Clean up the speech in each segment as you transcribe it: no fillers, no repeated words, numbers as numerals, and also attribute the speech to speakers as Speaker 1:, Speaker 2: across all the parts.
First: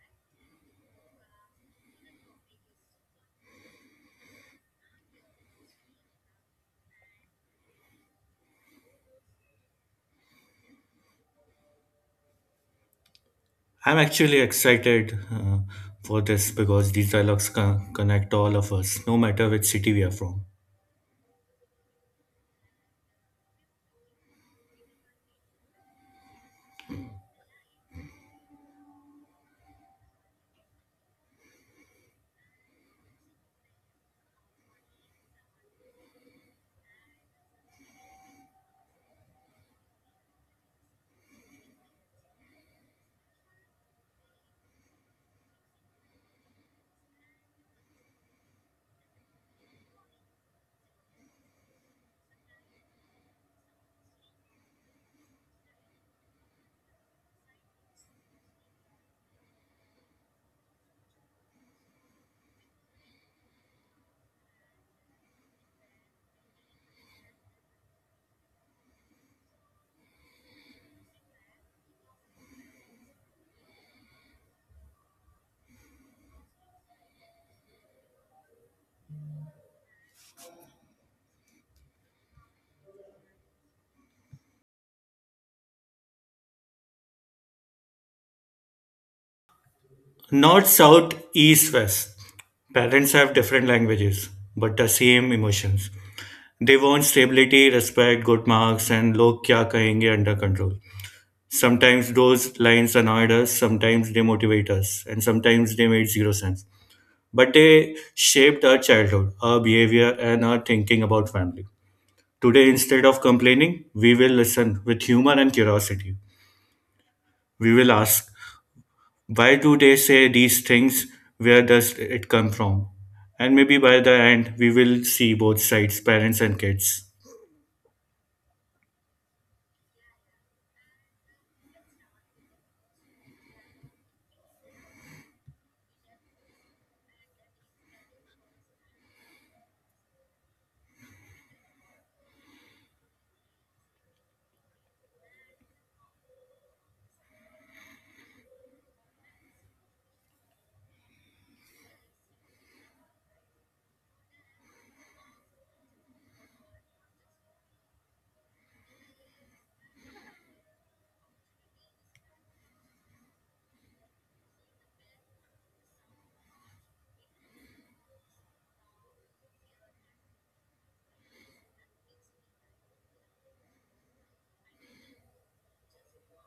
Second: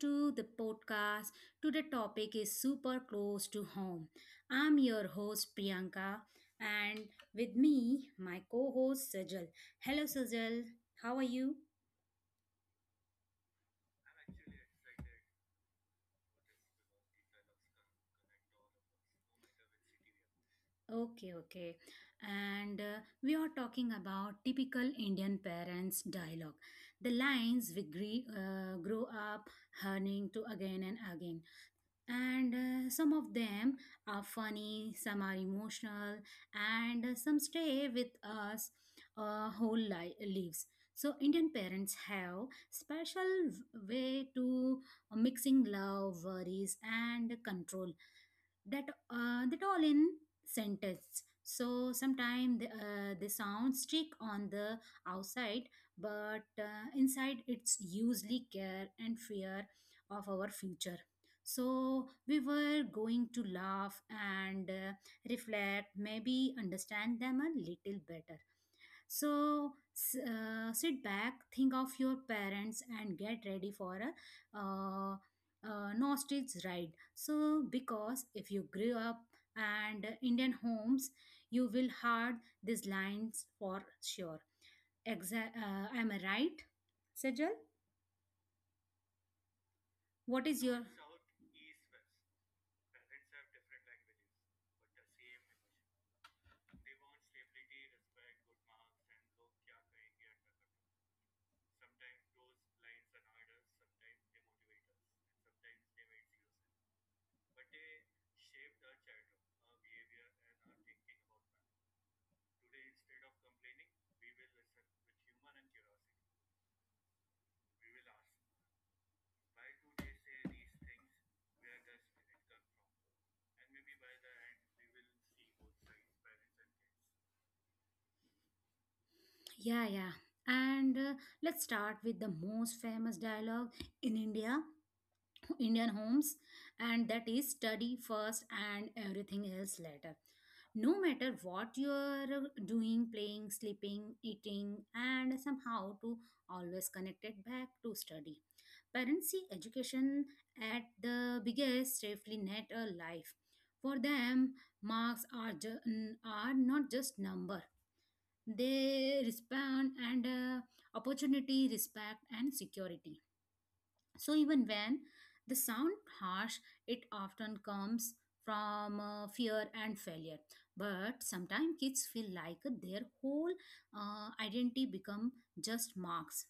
Speaker 1: to the podcast. Today topic is super close to home. I'm your host Priyanka and with me my co-host Sajal. Hello Sajal, how are you?
Speaker 2: I'm actually excited for this because these dialogues connect all of us, no matter which city we are from.
Speaker 1: Okay, okay. And we are talking about typical Indian parents dialogue. The lines we grow up learning to again and again. And some of them are funny some are emotional and some stay with us whole lives. So indian parents have special way to mixing love worries and control that that all in sentence so sometimes they sound strict on the outside but inside it's usually care and fear of our future so we were going to laugh and reflect, maybe understand them a little better. So sit back, think of your parents, and get ready for a nostalgic ride. So because if you grew up and Indian homes, you will heard these lines for sure. Am I right, Sejal? What is
Speaker 2: North,
Speaker 1: your
Speaker 2: South,
Speaker 1: South,
Speaker 2: East,
Speaker 1: East,
Speaker 2: West. Parents have
Speaker 1: West.
Speaker 2: different languages, but the same emotions. They want stability, respect, good marks, and log kya kahenge under control. Sometimes those lines annoyed us, sometimes they motivate us, and sometimes they made zero sense. But they shaped our childhood, our behavior, and our thinking about family. Today, instead of complaining, we will listen with humor and curiosity. We will ask, why do they say these things? Where does it come from? And maybe by the end, we will see both sides, parents and kids.
Speaker 1: Parents have different languages. Yeah, yeah. And let's start with the most famous dialogue in India Indian homes, and that is study first and everything else later. No matter what you are doing, playing, sleeping, eating, and somehow to always connect it back to study. Parents see education at the biggest safely net of life. For them, marks are, are not just number. They respond and opportunity, respect, and security. So even when the sound harsh, it often comes from fear and failure. But sometimes kids feel like their whole identity become just marks.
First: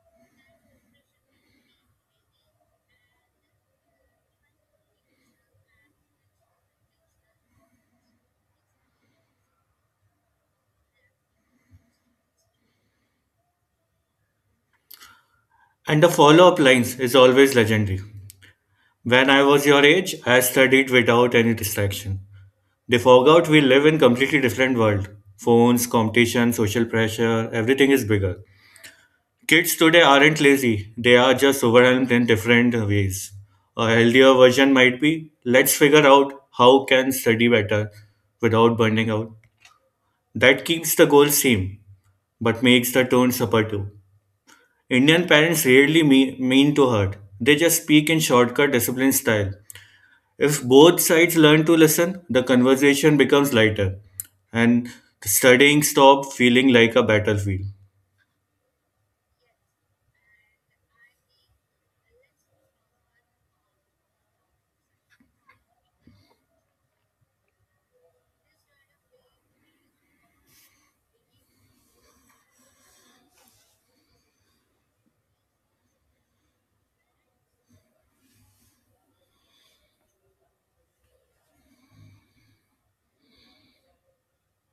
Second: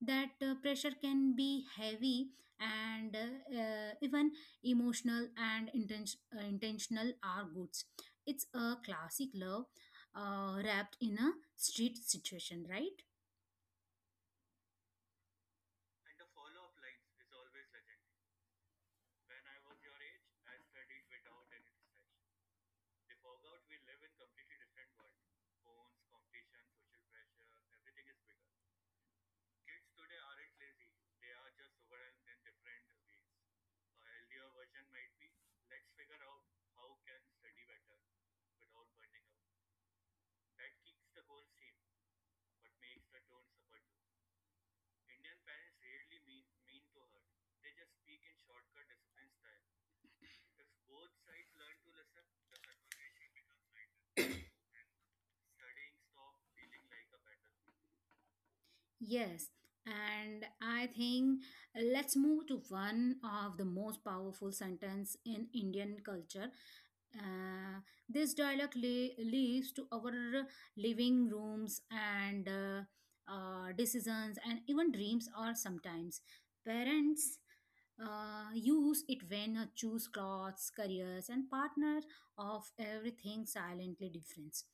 Speaker 1: That pressure can be heavy and even emotional and intentional are goods. It's a classic love wrapped in a street situation, right?
Speaker 2: And the follow up lines is always legendary. When I was your age, I studied without any distraction. They forgot we live in completely different world. Phones, competition, social pressure, everything is bigger. Kids today aren't lazy, they are just overwhelmed in different ways. A healthier version might be let's figure out how can study better without burning out. That keeps the goal same, but makes the tone supportive. Indian parents rarely mean to hurt. They just speak in shortcut discipline style. If both sides learn to listen, the conversation becomes lighter and studying stops feeling like a battlefield.
Speaker 1: Yes, and I think let's move to one of the most powerful sentence in Indian culture uh, this dialogue leads to our living rooms and decisions and even dreams are sometimes parents use it when choose clothes careers and partner of everything silently difference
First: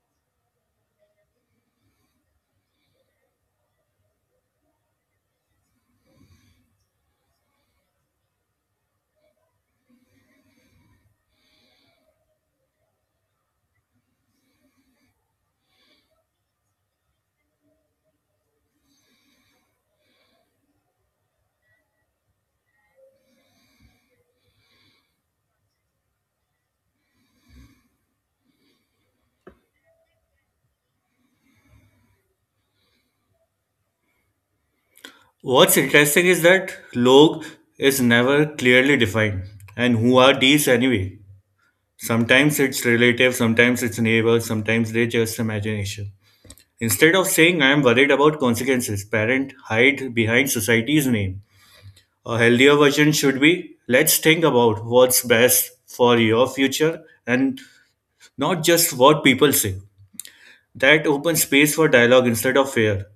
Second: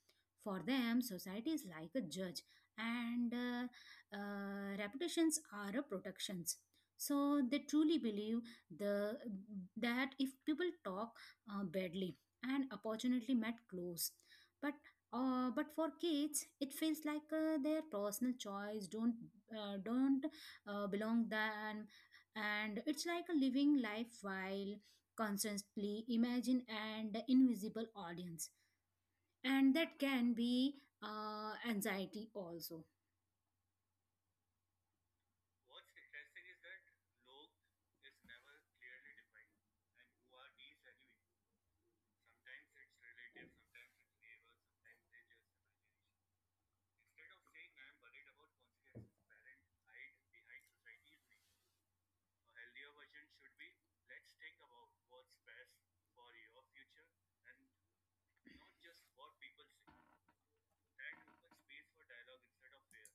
Speaker 1: for them society is like a judge and reputations are a protections so they truly believe the that if people talk badly and opportunity met close but but for kids it feels like their personal choice don't uh, don't belong them and it's like a living life while constantly imagine and invisible audience and that can be anxiety also.
Speaker 2: What's interesting is that log is never clearly defined. And who are these anyway? Sometimes it's relative, sometimes it's neighbors, sometimes they just imagination. Instead of saying I am worried about consequences, parents hide behind society's name. A healthier version should be let's think about what's best for your future and not just what people say. That opens space for dialogue instead of fear.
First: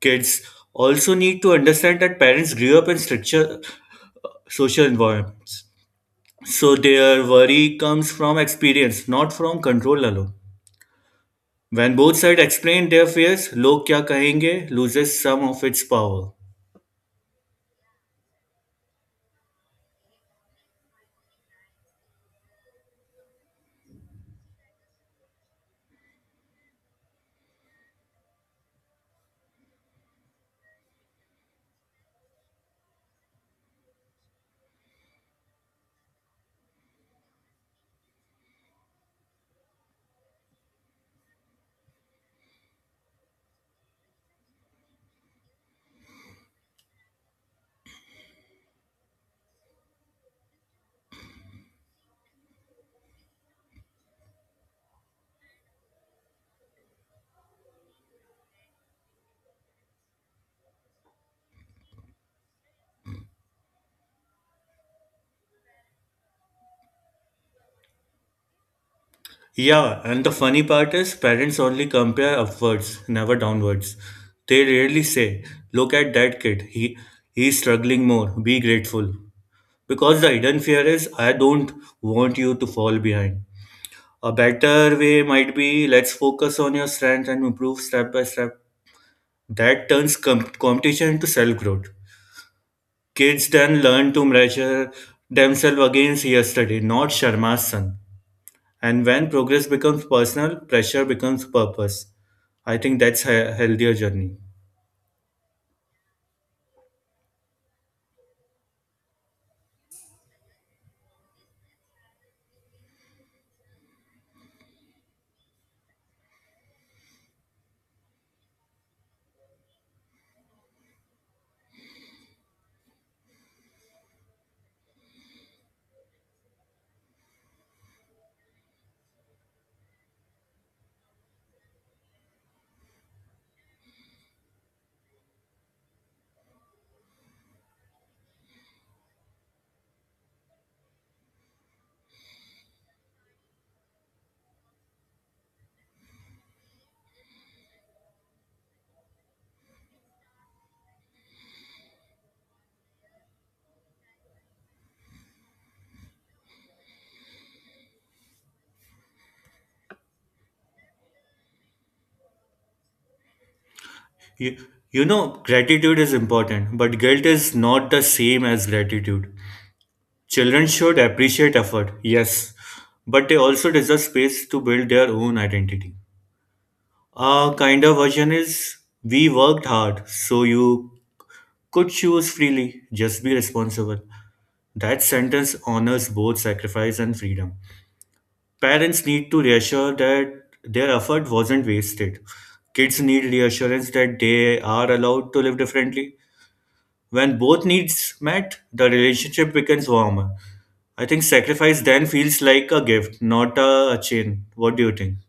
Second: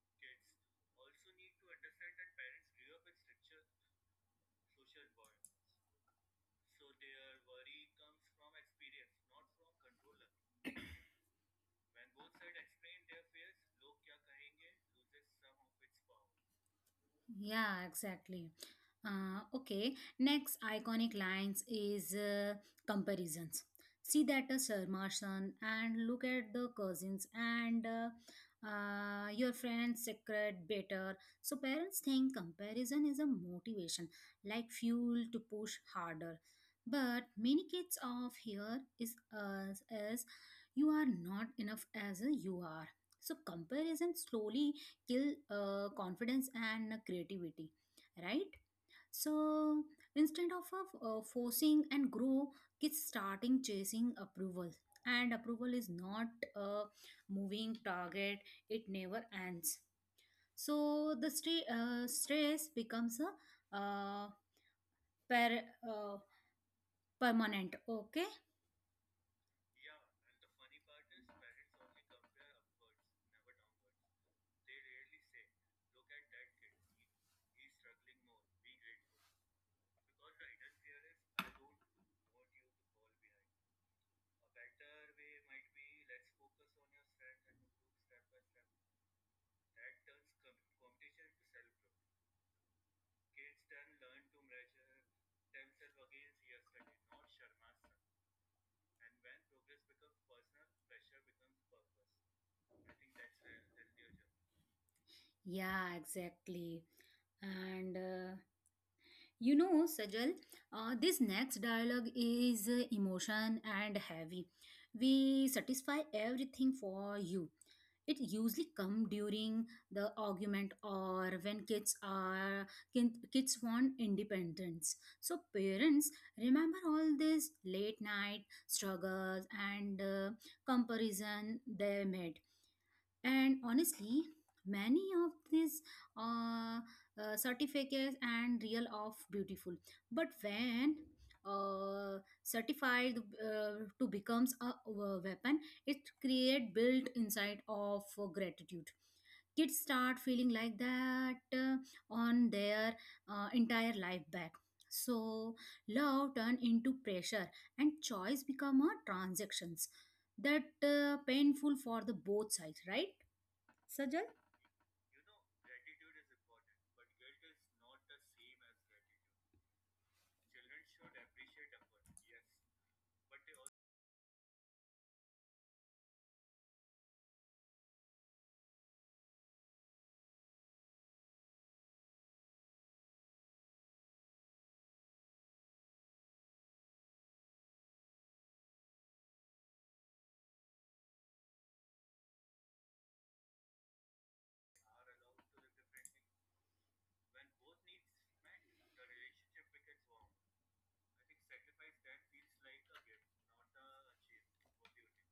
Speaker 2: Kids also need to understand that parents grew up in stricture social environment. So their worry comes from experience, not from control alone. When both sides explain their fears, log kya kahenge loses some of its power.
Speaker 1: Yeah, exactly. Okay, next iconic lines is comparisons. See that Sir Marsan and look at the cousins and your friend's secret better. So parents think comparison is a motivation, like fuel to push harder. But many kids of here is us as you are not enough as a you are. So comparison slowly kill confidence and creativity, right? So instead of forcing and grow kids starting chasing approval and approval is not a moving target, it never ends. So the stress becomes a uh, per- uh, permanent okay.
Speaker 2: Yeah, and the funny part is parents only compare upwards, never downwards. They rarely say, look at that kid, he's struggling more, be grateful. Because the hidden fear is I don't want you to fall behind. A better way might be let's focus on your strength and improve step by step. That turns competition into self growth. Kids then learn to measure themselves against yesterday, not Sharma's son. And when progress becomes personal, pressure becomes purpose. I think that's a healthier journey.
Speaker 1: Yeah, exactly. And you know, Sajal, this next dialogue is emotion and heavy. We satisfy everything for you. It usually come during the argument or when kids are kids want independence. So parents remember all these late night struggles and comparison they made and honestly many of these uh, certificates and real of beautiful but when certified uh, to becomes a, weapon it create built inside of gratitude kids start feeling like that on their entire life back so love turn into pressure and choice become a transactions that painful for the both sides right Sajal?
Speaker 2: You, you know, gratitude is important, but guilt is not the same as gratitude. Children should appreciate effort, yes, but they also deserve space to build their own identity. A kinder version is we worked hard, so you could choose freely, just be responsible. That sentence honors both sacrifice and freedom. Parents need to reassure that their effort wasn't wasted. Kids need reassurance that they are allowed to live differently. When both needs met, the relationship becomes warmer. I think sacrifice then feels like a gift, not a chain. What do you think?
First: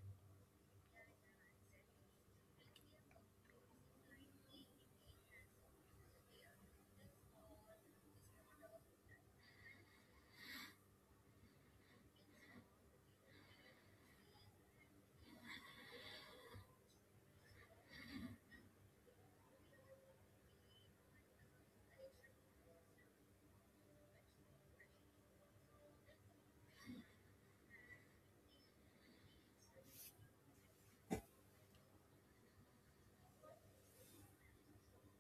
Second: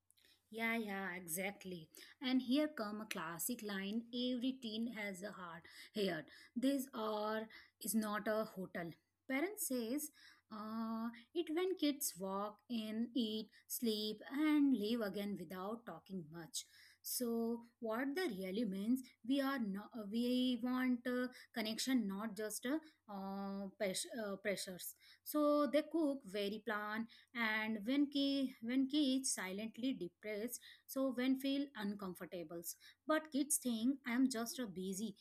Speaker 1: Yeah, yeah, exactly. And here come a classic line every teen has a heart here. This or is not a hotel. Parents says uh, it when kids walk in, eat, sleep, and leave again without talking much. So what that really means, we are not, we want a connection, not just a, pressures. So they cook very plan and when ki when kids silently depressed so when feel uncomfortable but kids think I am just a busy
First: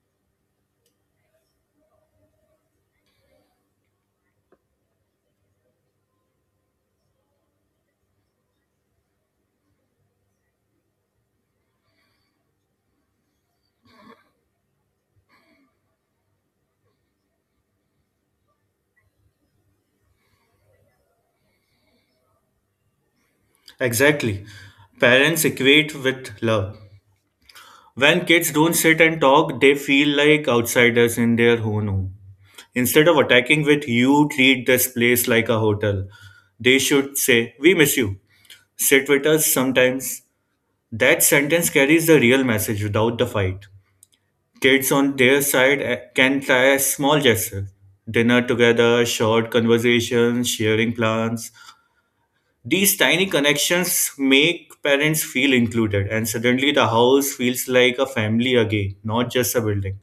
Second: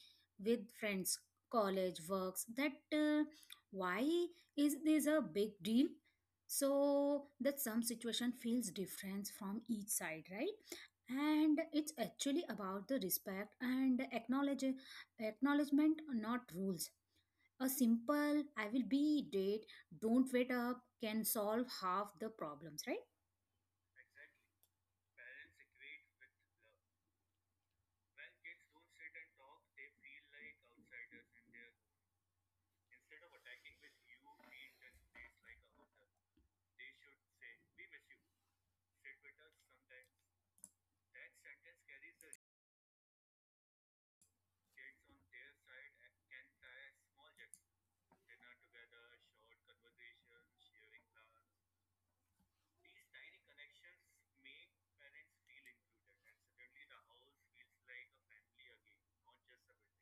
Speaker 1: with friends college works that why is this a big deal so that some situation feels different from each side, right? And it's actually about the respect and acknowledge acknowledgement not rules. A simple I will be dead, don't wait up can solve half the problems, right?
Speaker 2: Exactly. Parents equate with love. When kids don't sit and talk, they feel like outsiders in their own home. Instead of attacking with, you treat this place like a hotel. They should say, we miss you. Sit with us sometimes. That sentence carries the real message without the fight. Kids on their side can try a small gesture, dinner together, short conversations, sharing plans. These tiny connections make parents feel included, and suddenly the house feels like a family again, not just a building.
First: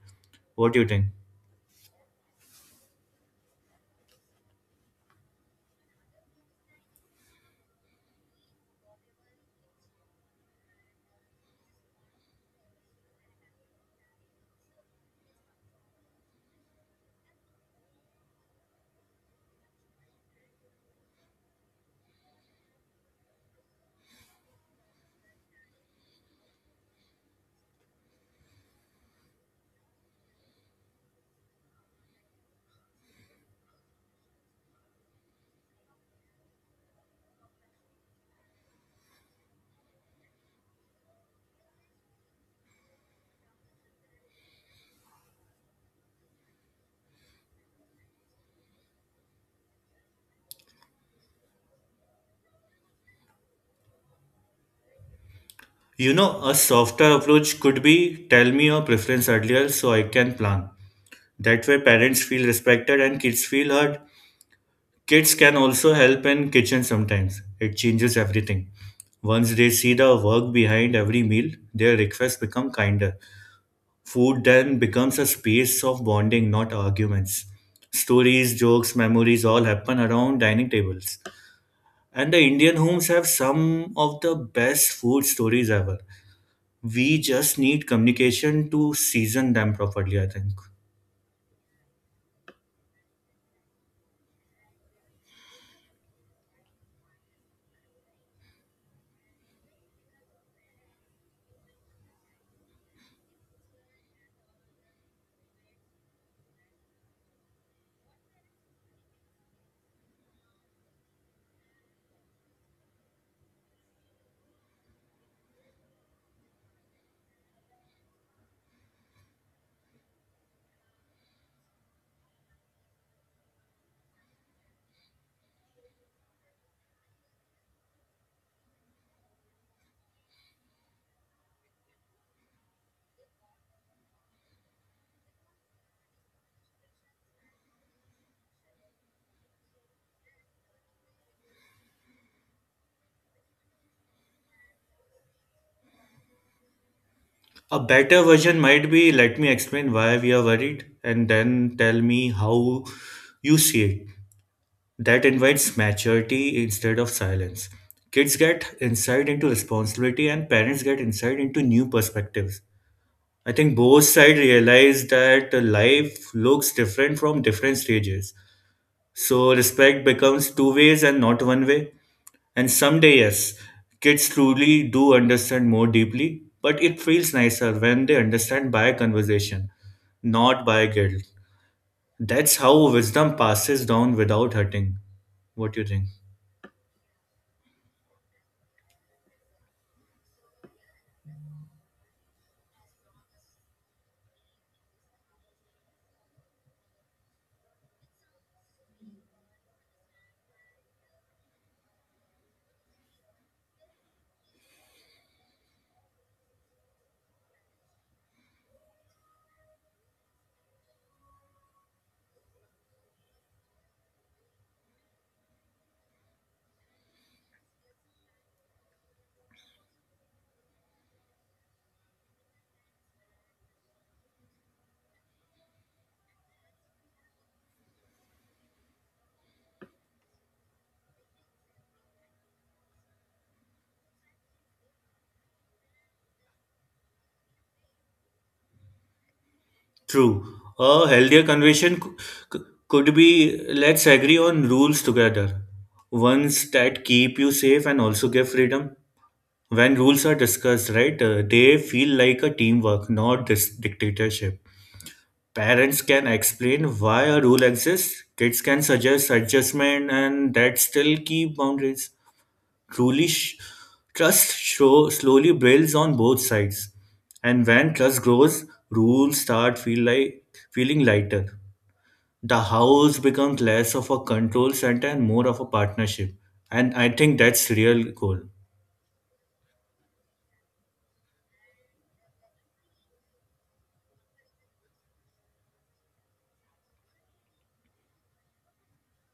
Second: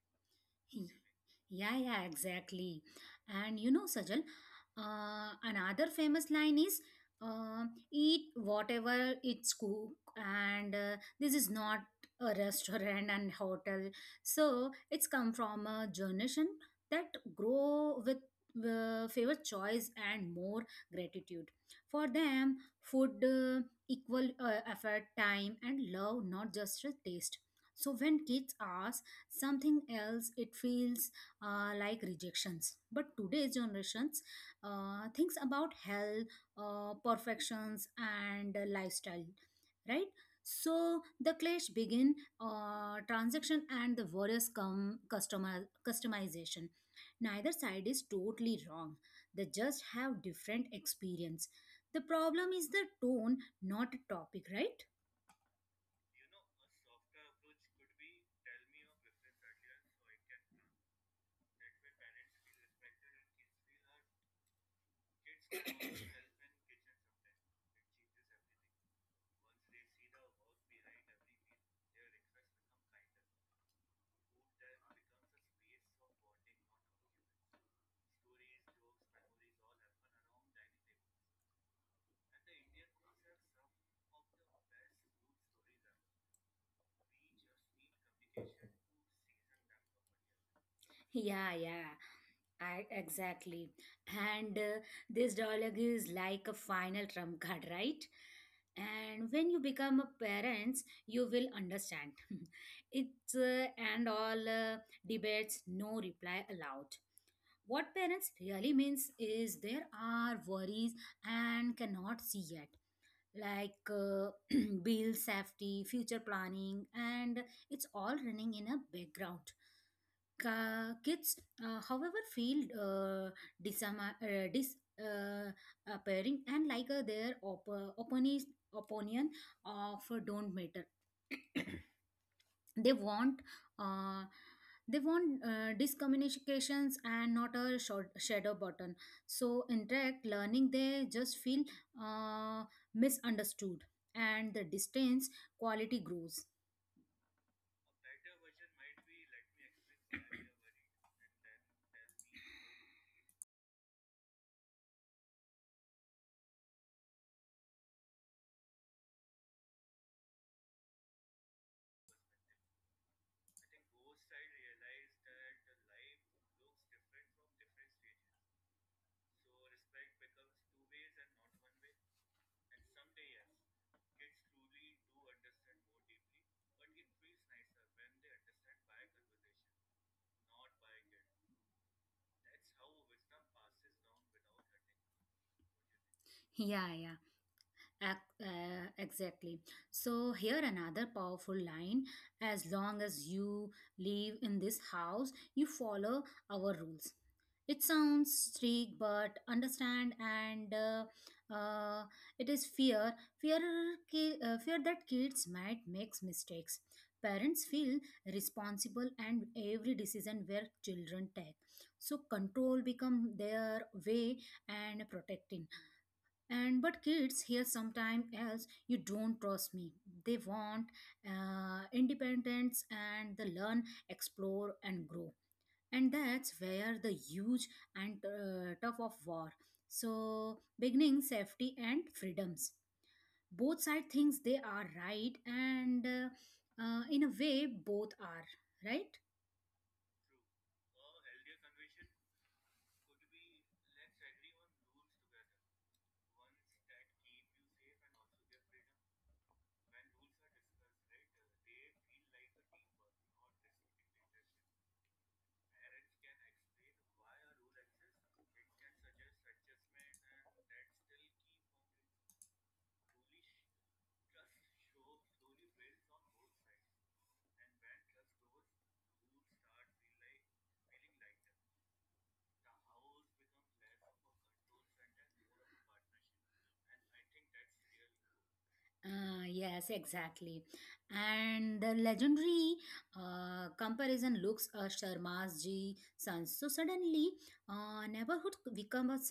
Speaker 2: What do you think?
Speaker 1: Yeah, yeah, exactly. And you know, Sajal, another famous line is uh, eat whatever it's cooked, and this is not a restaurant and hotel. So it's come from a generation that grow with favor choice and more gratitude. For them, food equal effort, time, and love, not just a taste. So when kids ask something else, it feels like rejections. But today's generations thinks about health, perfections, and lifestyle, right? So the clash begin transaction and the various customer customization. Neither side is totally wrong. They just have different experience. The problem is the tone, not topic, right?
Speaker 2: You know, a softer approach could be tell me your preference earlier so I can plan. That way, parents feel respected and kids feel heard. Kids can also help in kitchen sometimes. It changes everything. Once they see the work behind every meal, their requests become kinder. Food then becomes a space of bonding, not arguments. Stories, jokes, memories all happen around dining tables. And the Indian homes have some of the best food stories ever. We just need communication to season them properly, I think.
Speaker 1: Yeah, yeah. I, exactly. And this dialogue is like a final trump card, right? And when you become a parents, you will understand. it's and all debates, no reply allowed. What parents really means is there are worries and cannot see yet, like bill safety, future planning, and it's all running in a background. Kids, however, feel uh, disama- dis uh, appearing and like their opinion opinion of don't matter. they want uh, discommunications and not a short shadow button. So interact learning, they just feel uh, misunderstood, and the distance quality grows.
Speaker 2: A better version might be let me explain why we are worried and then tell me how you see it. That invites maturity instead of silence. Kids get insight into responsibility and parents get insight into new perspectives. I think both sides realize that life looks different from different stages. So respect becomes two ways and not one way. And someday, yes, kids truly do understand more deeply, but it feels nicer when they understand by conversation, not by guilt. That's how wisdom passes down without hurting. What do you think?
Speaker 1: Yeah, yeah. Exactly. So, here another powerful line as long as you live in this house, you follow our rules. It sounds strict, but understand and uh, it is fear. Fear, fear that kids might make mistakes. Parents feel responsible, and every decision where children take. So control become their way and protecting and but kids hear sometime else you don't trust me they want independence and they learn explore and grow and that's where the huge and tough of war so beginning safety and freedoms both side thinks they are right and in a way both are right.
Speaker 2: True. A healthier conversation c- could be let's agree on rules together. Ones that keep you safe and also give freedom. When rules are discussed, right, they feel like a teamwork, not this dictatorship. Parents can explain why a rule exists, kids can suggest adjustment, and that still keep boundaries. Truly, trust show slowly builds on both sides, and when trust grows, rules start feel like feeling lighter. The house becomes less of a control center and more of a partnership, and I think that's real goal.
Speaker 1: Yes, exactly. And the legendary comparison looks Sharma's G sons. So suddenly, neighborhood becomes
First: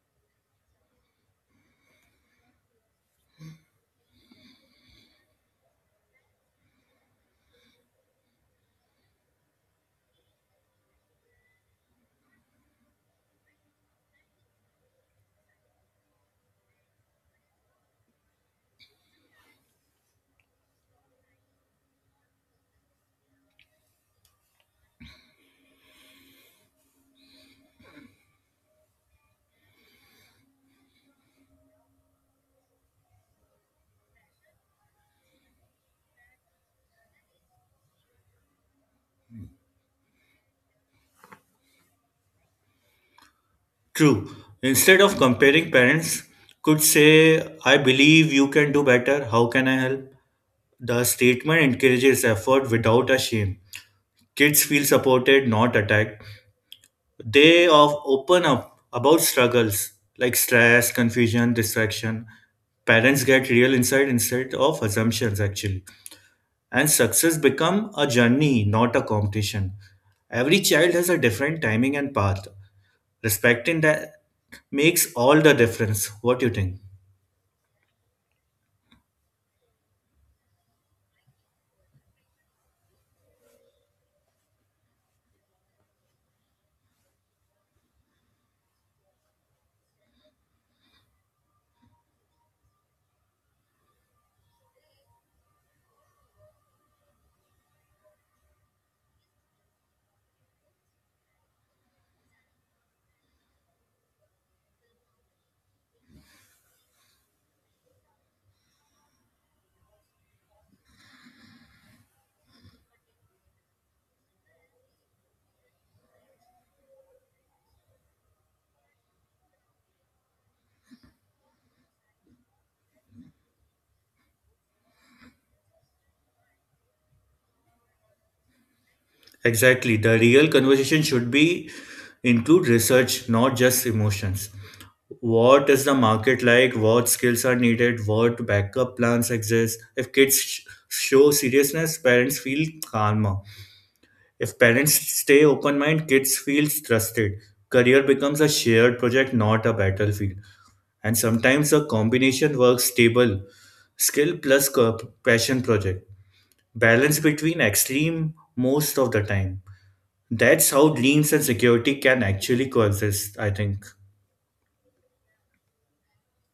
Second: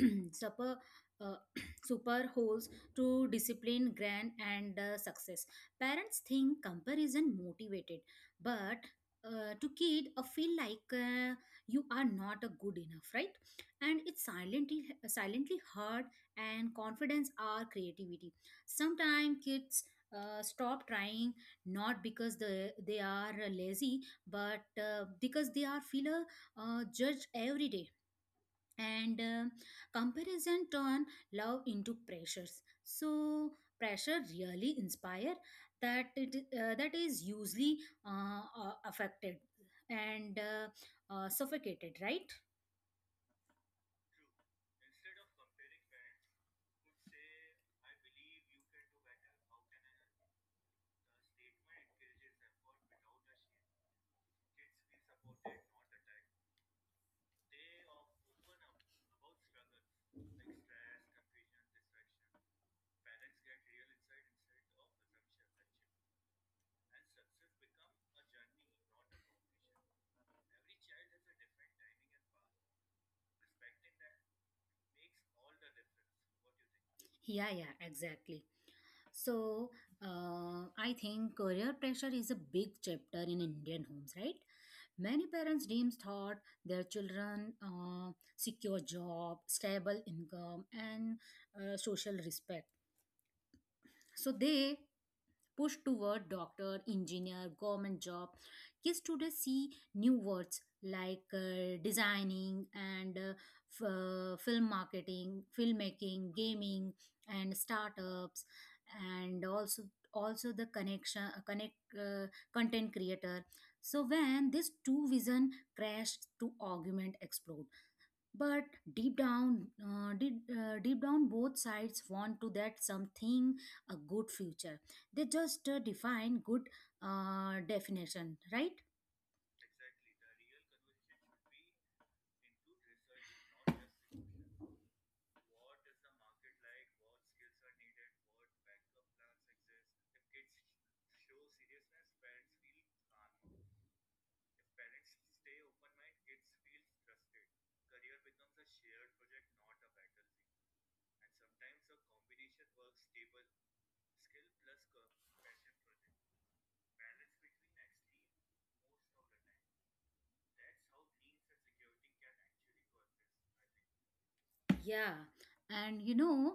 Speaker 1: super uh, super holds to discipline grand and success parents think comparison motivated but to kid feel like you are not a good enough right and it's silently silently hurt and confidence or creativity sometimes kids stop trying not because the, they are lazy but because they are feel judged every day and comparison turn love into pressures so pressure really inspire that it that is usually affected and suffocated right.
Speaker 2: True. Instead of comparing, parents could say, "I believe you can do better. How can I help?" The statement encourages effort without a shame. Kids feel supported, not attacked. They of open up about struggles like stress, confusion, distraction. Parents get real insight instead of assumptions actually. And success become a journey, not a competition. Every child has a different timing and path. Respecting that makes all the difference. What do you think?
Speaker 1: Yeah, yeah, exactly. So I think career pressure is a big chapter in indian homes, right? Many parents dreams thought their children secure job stable income and social respect so they push toward doctor, engineer, government job. Kids today see new words like designing and film marketing, filmmaking, gaming, and startups, and also also the connection connect content creator so when these two vision crash to argument explode but deep down both sides want to that something a good future they just define good definition right.
Speaker 2: Exactly. The real conversation should be include research, not just emotions. What is the market like? What skills are needed? What backup plans exist? If kids show seriousness, parents feel calmer. If parents stay open mind, kids feel trusted. Career becomes a shared project, not a battlefield. And sometimes a combination works stable skill plus passion project. Balance between extreme most of the time. That's how dreams and security can actually coexist, I think.
Speaker 1: Yeah, and you know,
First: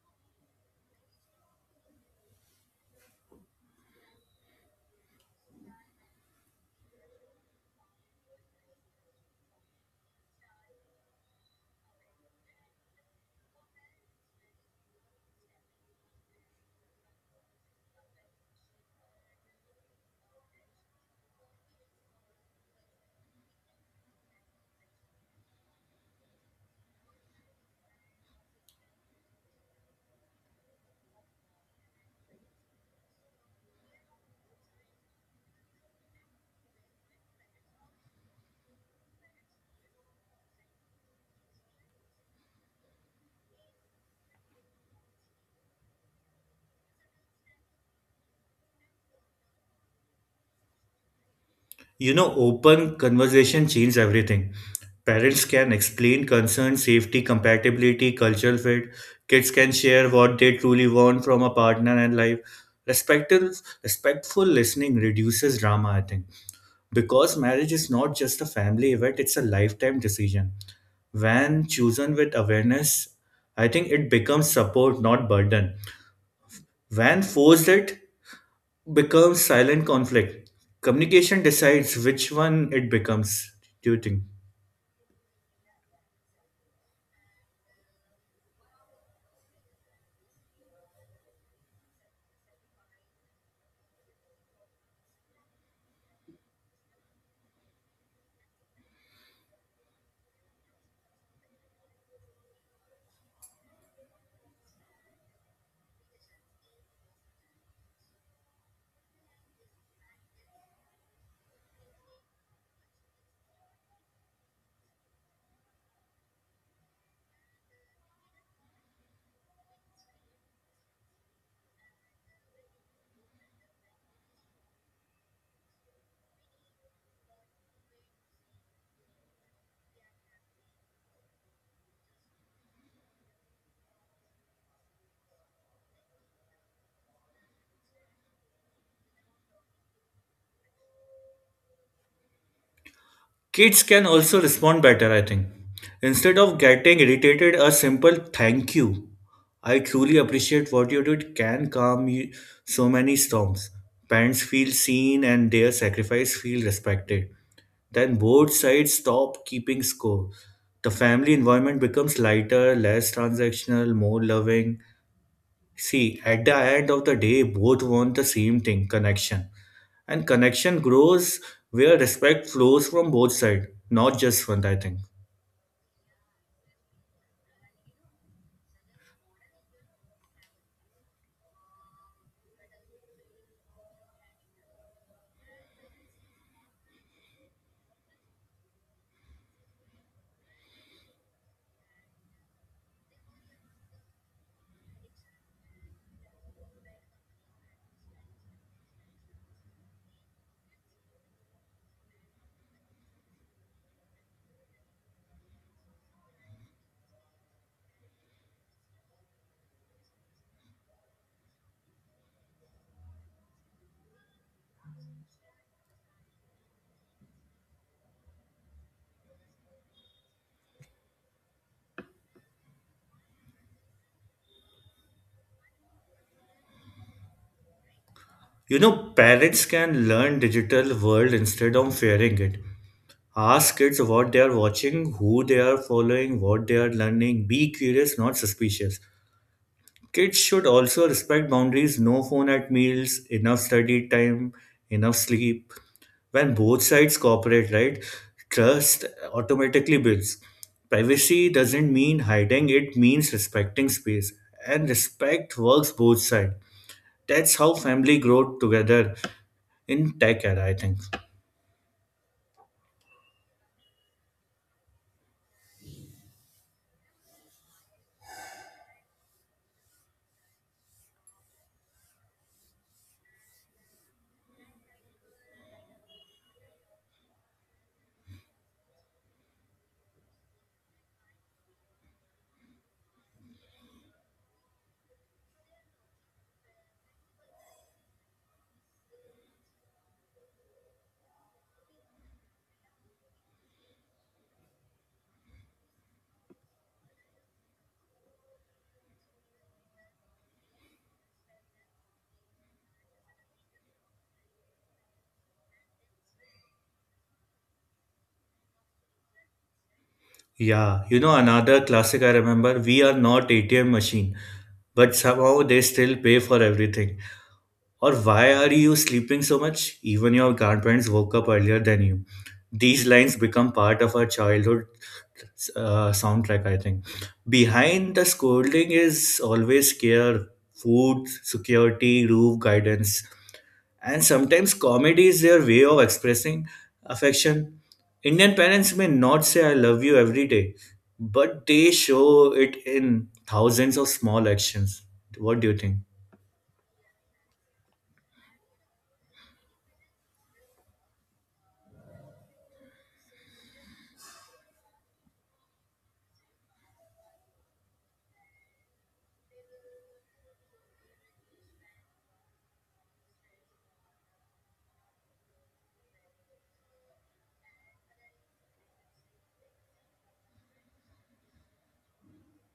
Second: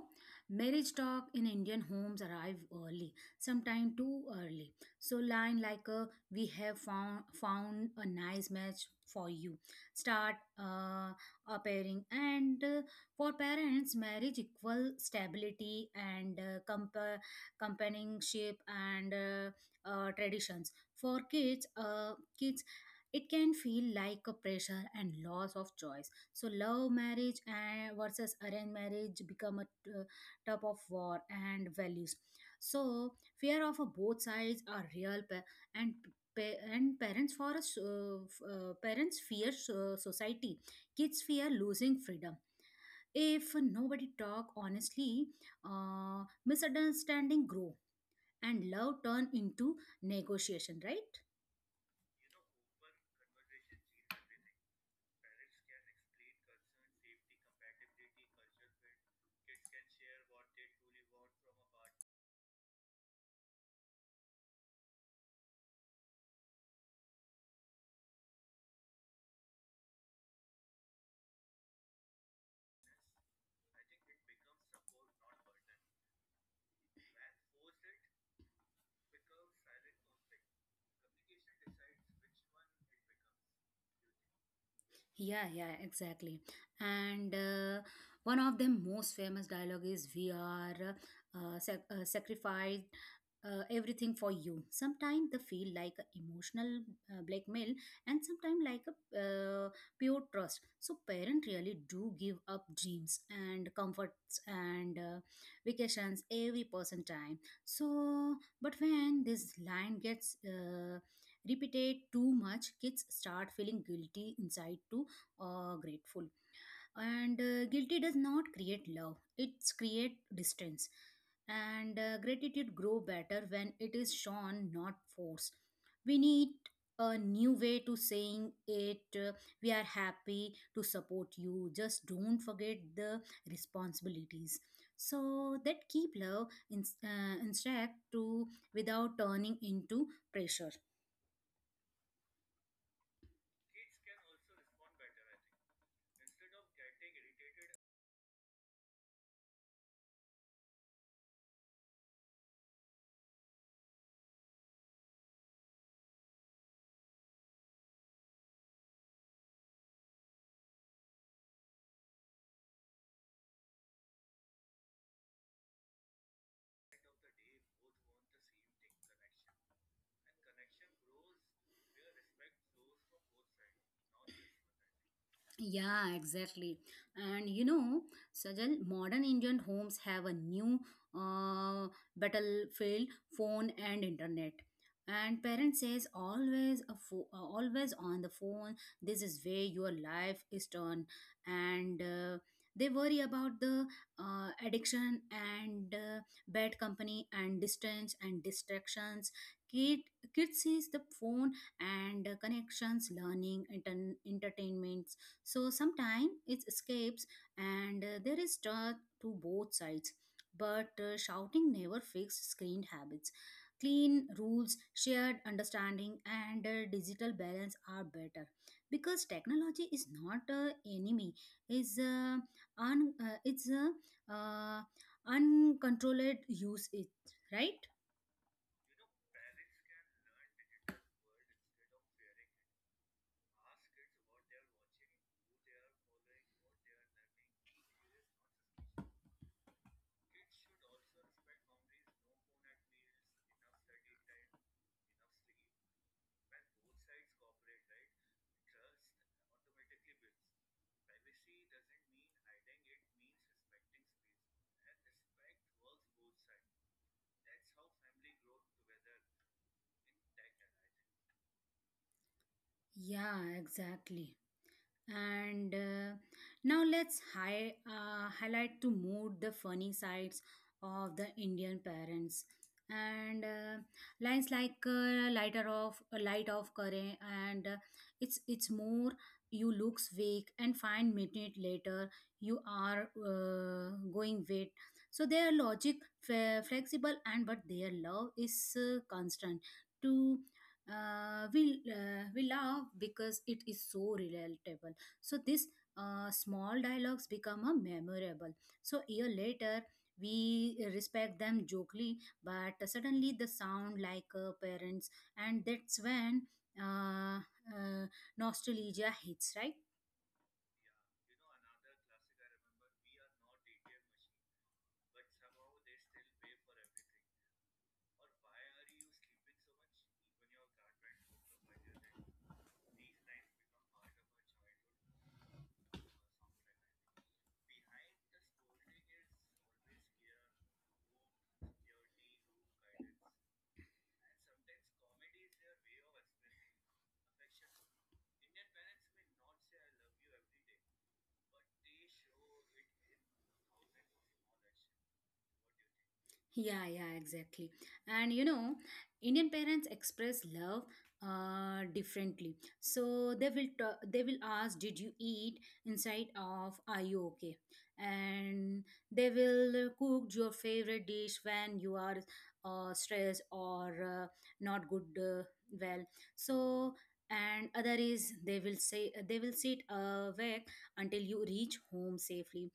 Speaker 1: marriage talk in Indian homes arrive early, sometime too early. So line like a "We have found a nice match for you" start appearing, and for parents, marriage equal stability and companionship and traditions. For kids, kids. It can feel like a pressure and loss of choice so love marriage and versus arranged marriage become a tub of war and values so fear of a both sides are real and and parents for us parents fear society kids fear losing freedom if nobody talk honestly misunderstanding grow and love turn into negotiation, right?
Speaker 2: You know, open conversation changes everything. Parents can explain concerns, safety, compatibility, cultural fit. Kids can share what they truly want from a partner and life. Respectful, respectful listening reduces drama, I think. Because marriage is not just a family event, it's a lifetime decision. When chosen with awareness, I think it becomes support, not burden. When forced it, becomes silent conflict. Communication decides which one it becomes, do you think?
Speaker 1: Yeah, yeah, exactly. And One of the most famous dialogue is "We are sacrificed everything for you," sometimes they feel like a emotional blackmail, and sometimes like a pure trust. So parents really do give up dreams and comforts and vacations, every person time. So but when this line gets repeated too much, kids start feeling guilty inside too, or grateful. And Guilty does not create love, it's create distance. And Gratitude grow better when it is shown, not forced. We need a new way to saying it, we are happy to support you, just don't forget the responsibilities. So that keep love in, intact, to without turning into pressure.
Speaker 2: Kids can also respond better, I think. Instead of getting irritated, a simple thank you. I truly appreciate what you did can calm you so many storms. Parents feel seen and their sacrifice feel respected. Then both sides stop keeping score. The family environment becomes lighter, less transactional, more loving. See, at the end of the day, both want the same thing connection. And connection grows where respect flows from both sides, not just one, I think.
Speaker 1: Yeah, exactly. And you know, Sajal, modern Indian homes have a new uh, battlefield, phone and internet. And parents says always a always on the phone. This is where your life is turned, and they worry about the addiction, and bad company and distance and distractions. Kid kids sees the phone, and connections, learning, entertainment, so sometimes it escapes, and there is truth to both sides. But shouting never fixed screen habits. Clean rules, shared understanding, and digital balance are better, because technology is not an enemy. Is it's a uh, uncontrolled use it, right?
Speaker 2: You know, parents can learn digital world instead of fearing it. Ask kids what they are watching, who they are following, what they are learning. Be curious, not suspicious. Kids should also respect boundaries, no phone at meals, enough study time, enough sleep. When both sides cooperate, right, trust automatically builds. Privacy doesn't mean hiding, it means respecting space. And respect works both sides. That's how family grow together in tech era, I think.
Speaker 1: Yeah, exactly. And Now let's highlight to mood the funny sides of the Indian parents. And Lines like lighter off, light off current, and it's more, you looks weak and find minute later you are going wet. So their logic, flexible, and but their love is constant. To we love because it is so relatable, so this small dialogues become a memorable. So year later we respect them jokingly, but suddenly the sound like parents, and that's when uh, uh, nostalgia hits, right?
Speaker 2: Yeah, you know, another classic I remember, we are not ATM machine, but somehow they still pay for everything. Or why are you sleeping so much? Even your grandparents woke up earlier than you. These lines become part of our childhood soundtrack, I think. Behind the scolding is always care, food, security, roof, guidance. And sometimes comedy is their way of expressing affection. Indian parents may not say I love you every day, but they show it in thousands of small actions. What do you think?
Speaker 1: Yeah, yeah, exactly. And you know, Indian parents express love differently. So they will they will ask, "Did you eat?" Inside of, "Are you okay?" And they will cook your favorite dish when you are stressed or not good, well. So, and other is, they will say, they will sit awake until you reach home safely.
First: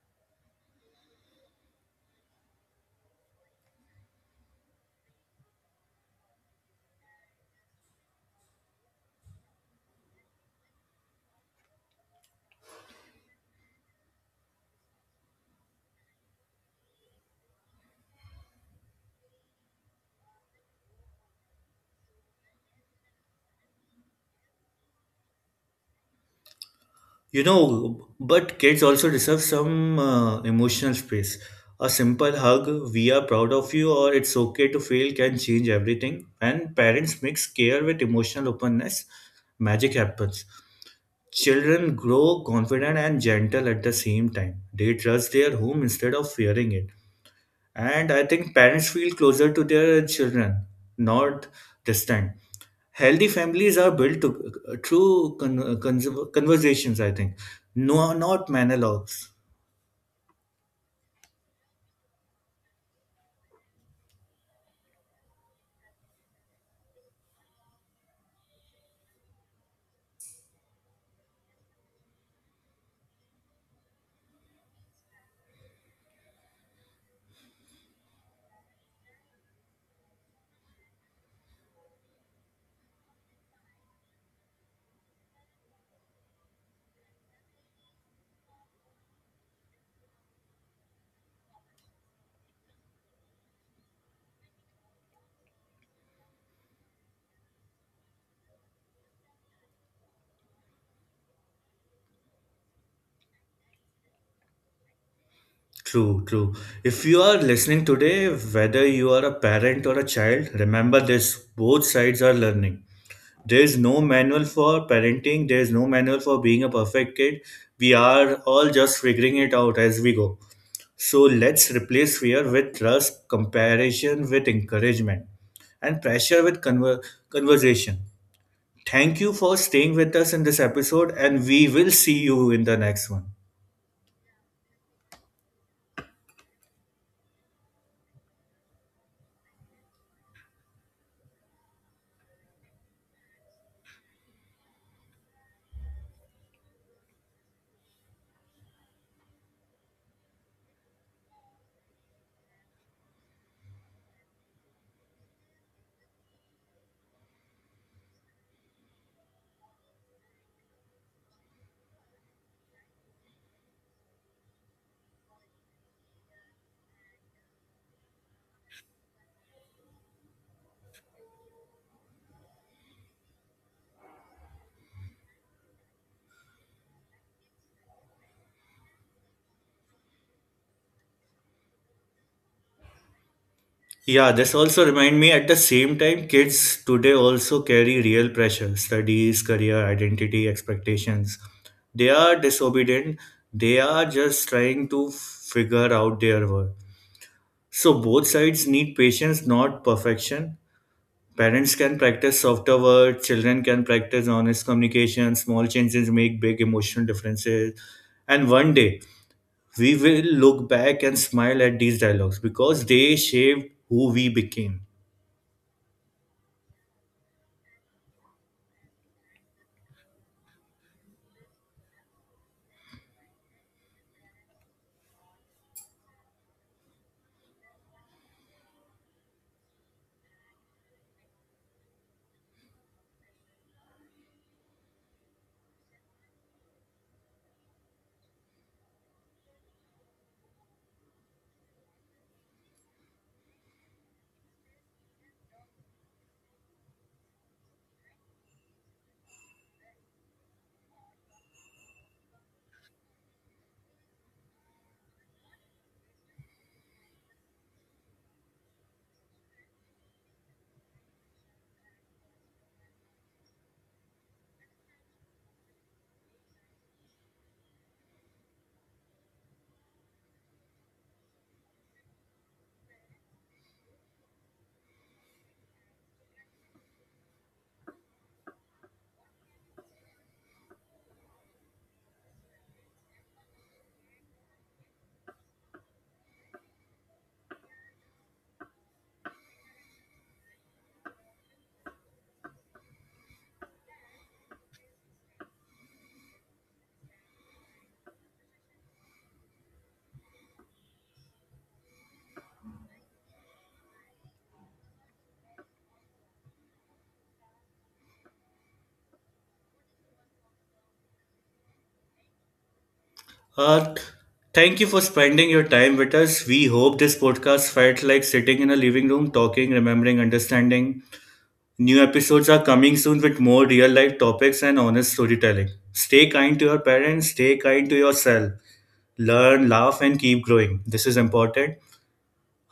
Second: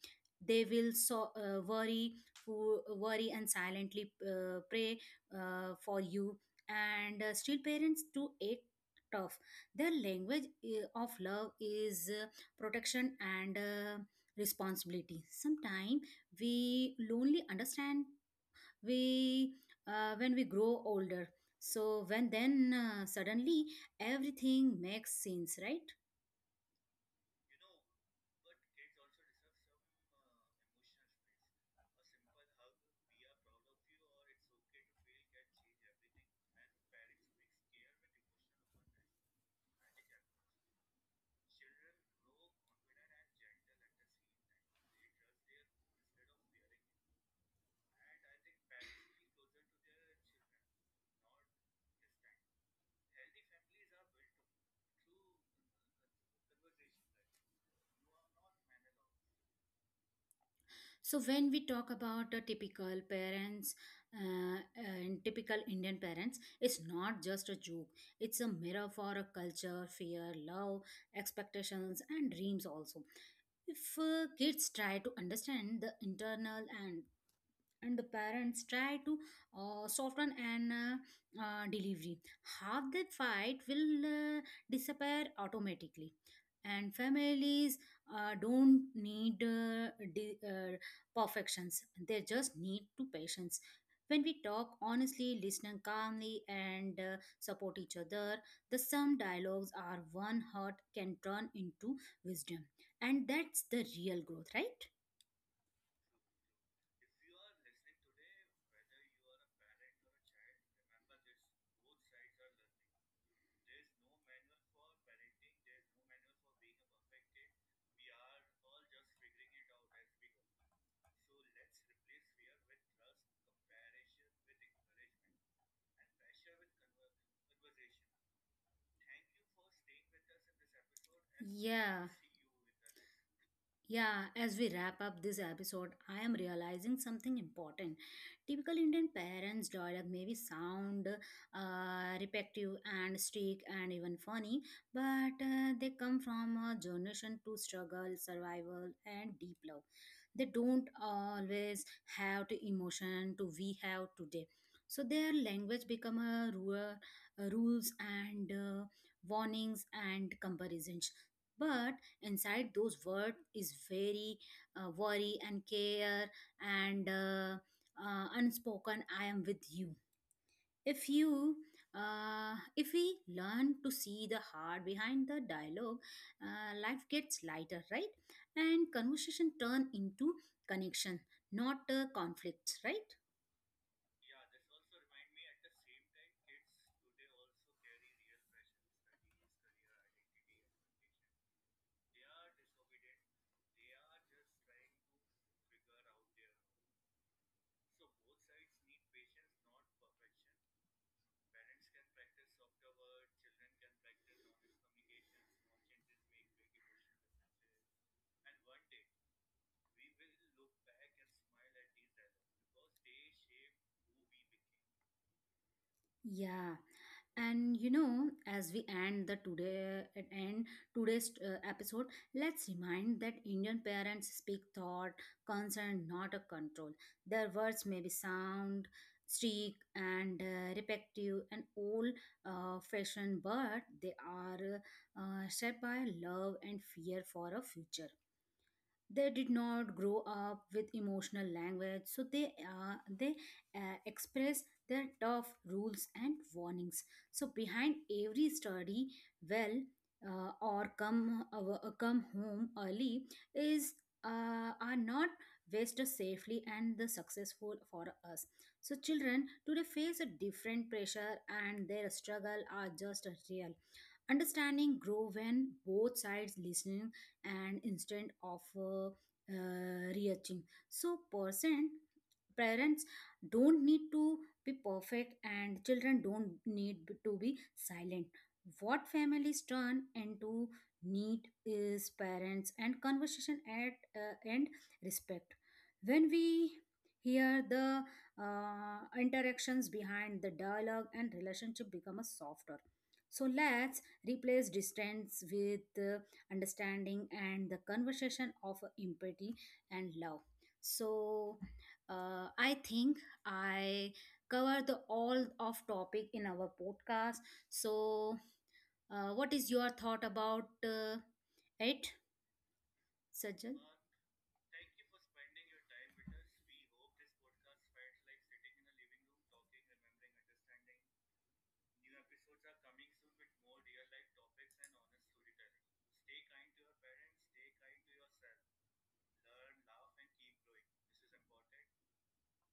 Speaker 1: They will so worry, who worry, and silently pray for you, and still parents to act tough. Their language of love is protection, and responsibility. Sometimes we lonely understand, we when we grow older, so when then suddenly everything makes sense, right?
Speaker 2: You know, but kids also deserve some emotional space. A simple hug, we are proud of you, or it's okay to fail can change everything. And parents mix care with emotional openness, magic happens. Children grow confident and gentle at the same time. They trust their home instead of fearing it. And I think parents feel closer to their children, not distant. Healthy families are built to, through conversations, I think, no, not monologues.
Speaker 1: So when we talk about the typical parents and typical Indian parents, it's not just a joke. It's a mirror for a culture, fear, love, expectations, and dreams also. If kids try to understand the internal, and the parents try to soften an delivery, half the fight will disappear automatically, and families don't need di- uh, perfections, they just need to patience. When we talk honestly, listen calmly, and support each other, the some dialogues are one heart can turn into wisdom, and that's the real growth, right?
Speaker 2: True, true. If you are listening today, whether you are a parent or a child, remember this, both sides are learning. There is no manual for parenting, there is no manual for being a perfect kid. We are all just figuring it out as we go. So let's replace fear with trust, comparison with encouragement, and pressure with conversation. Thank you for staying with us in this episode, and we will see you in the next one.
Speaker 1: Yeah, as we wrap up this episode, I am realizing something important. Typical Indian parents' dialogue may be sound repetitive and strict and even funny, but they come from a generation to struggle, survival, and deep love. They don't always have the emotion to we have today. So their language become a rules and warnings and comparisons. But inside those words is very worry and care, and unspoken, "I am with you." If you, if we learn to see the heart behind the dialogue, life gets lighter, right? And conversation turn into connection, not conflicts, right?
Speaker 2: Yeah, this also remind me at the same time, kids today also carry real pressure, studies, career, identity, expectations. They are disobedient. They are just trying to figure out their worth. So both sides need patience, not perfection. Parents can practice softer words, children can practice honest communication, small changes make big emotional differences. And one day we will look back and smile at these dialogues because they shaped who we became.
Speaker 1: Yeah, and you know, as we end the today at end today's episode, let's remind that Indian parents speak thought, concern, not a control. Their words may be sound, streak, and repetitive and old fashioned, but they are shaped by love and fear for a future. They did not grow up with emotional language, so they express their tough rules and warnings. So behind every study, well, or come home early, is are not wasted safely and the successful for us. So children today face a different pressure, and their struggle are just as real. Understanding grow when both sides listen, and instead of reaching so percent, parents don't need to be perfect, and children don't need to be silent. What families turn into need is parents and conversation at, and respect. When we hear the interactions behind the dialogue, and relationship become a softer. So let's replace distance with understanding, and the conversation of empathy and love. So I think I cover the all of topic in our podcast. So what is your thought about uh, it, Sajal?
Speaker 2: Uh, Thank you for spending your time with us. We hope this podcast felt like sitting in a living room, talking, remembering, understanding. New episodes are coming soon with more real life topics and honest storytelling. Stay kind to your parents, stay kind to yourself. Learn, laugh, and keep growing. This is important.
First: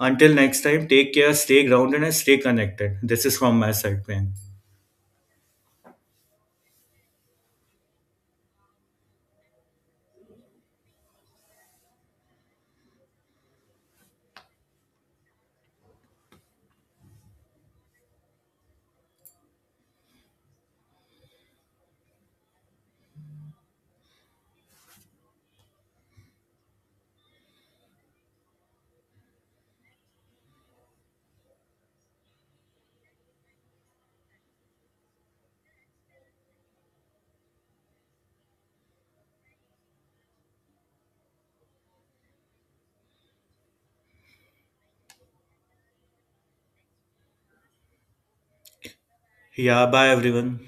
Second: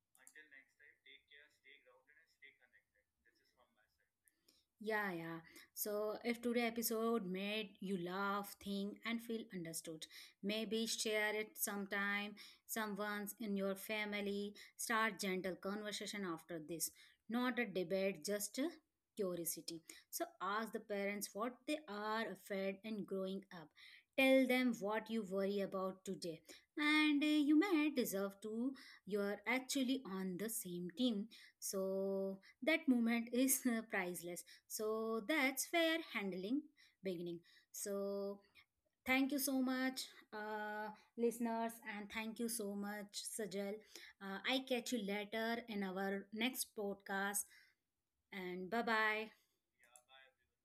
Speaker 2: Until next time, take care, stay grounded, and stay connected. This is from my side, man.
Speaker 1: Yeah, yeah. So if today episode made you laugh, think, and feel understood, maybe share it sometime. Someone's in your family. Start gentle conversation after this. Not a debate, just a curiosity. So ask the parents what they are afraid in growing up. Tell them what you worry about today, and you may deserve to. You are actually on the same team, so that moment is priceless. So that's fair handling beginning. So thank you so much, uh, listeners, and thank you so much, Sajal. I catch you later in our next podcast, and bye bye.
Speaker 2: Yeah, bye everyone.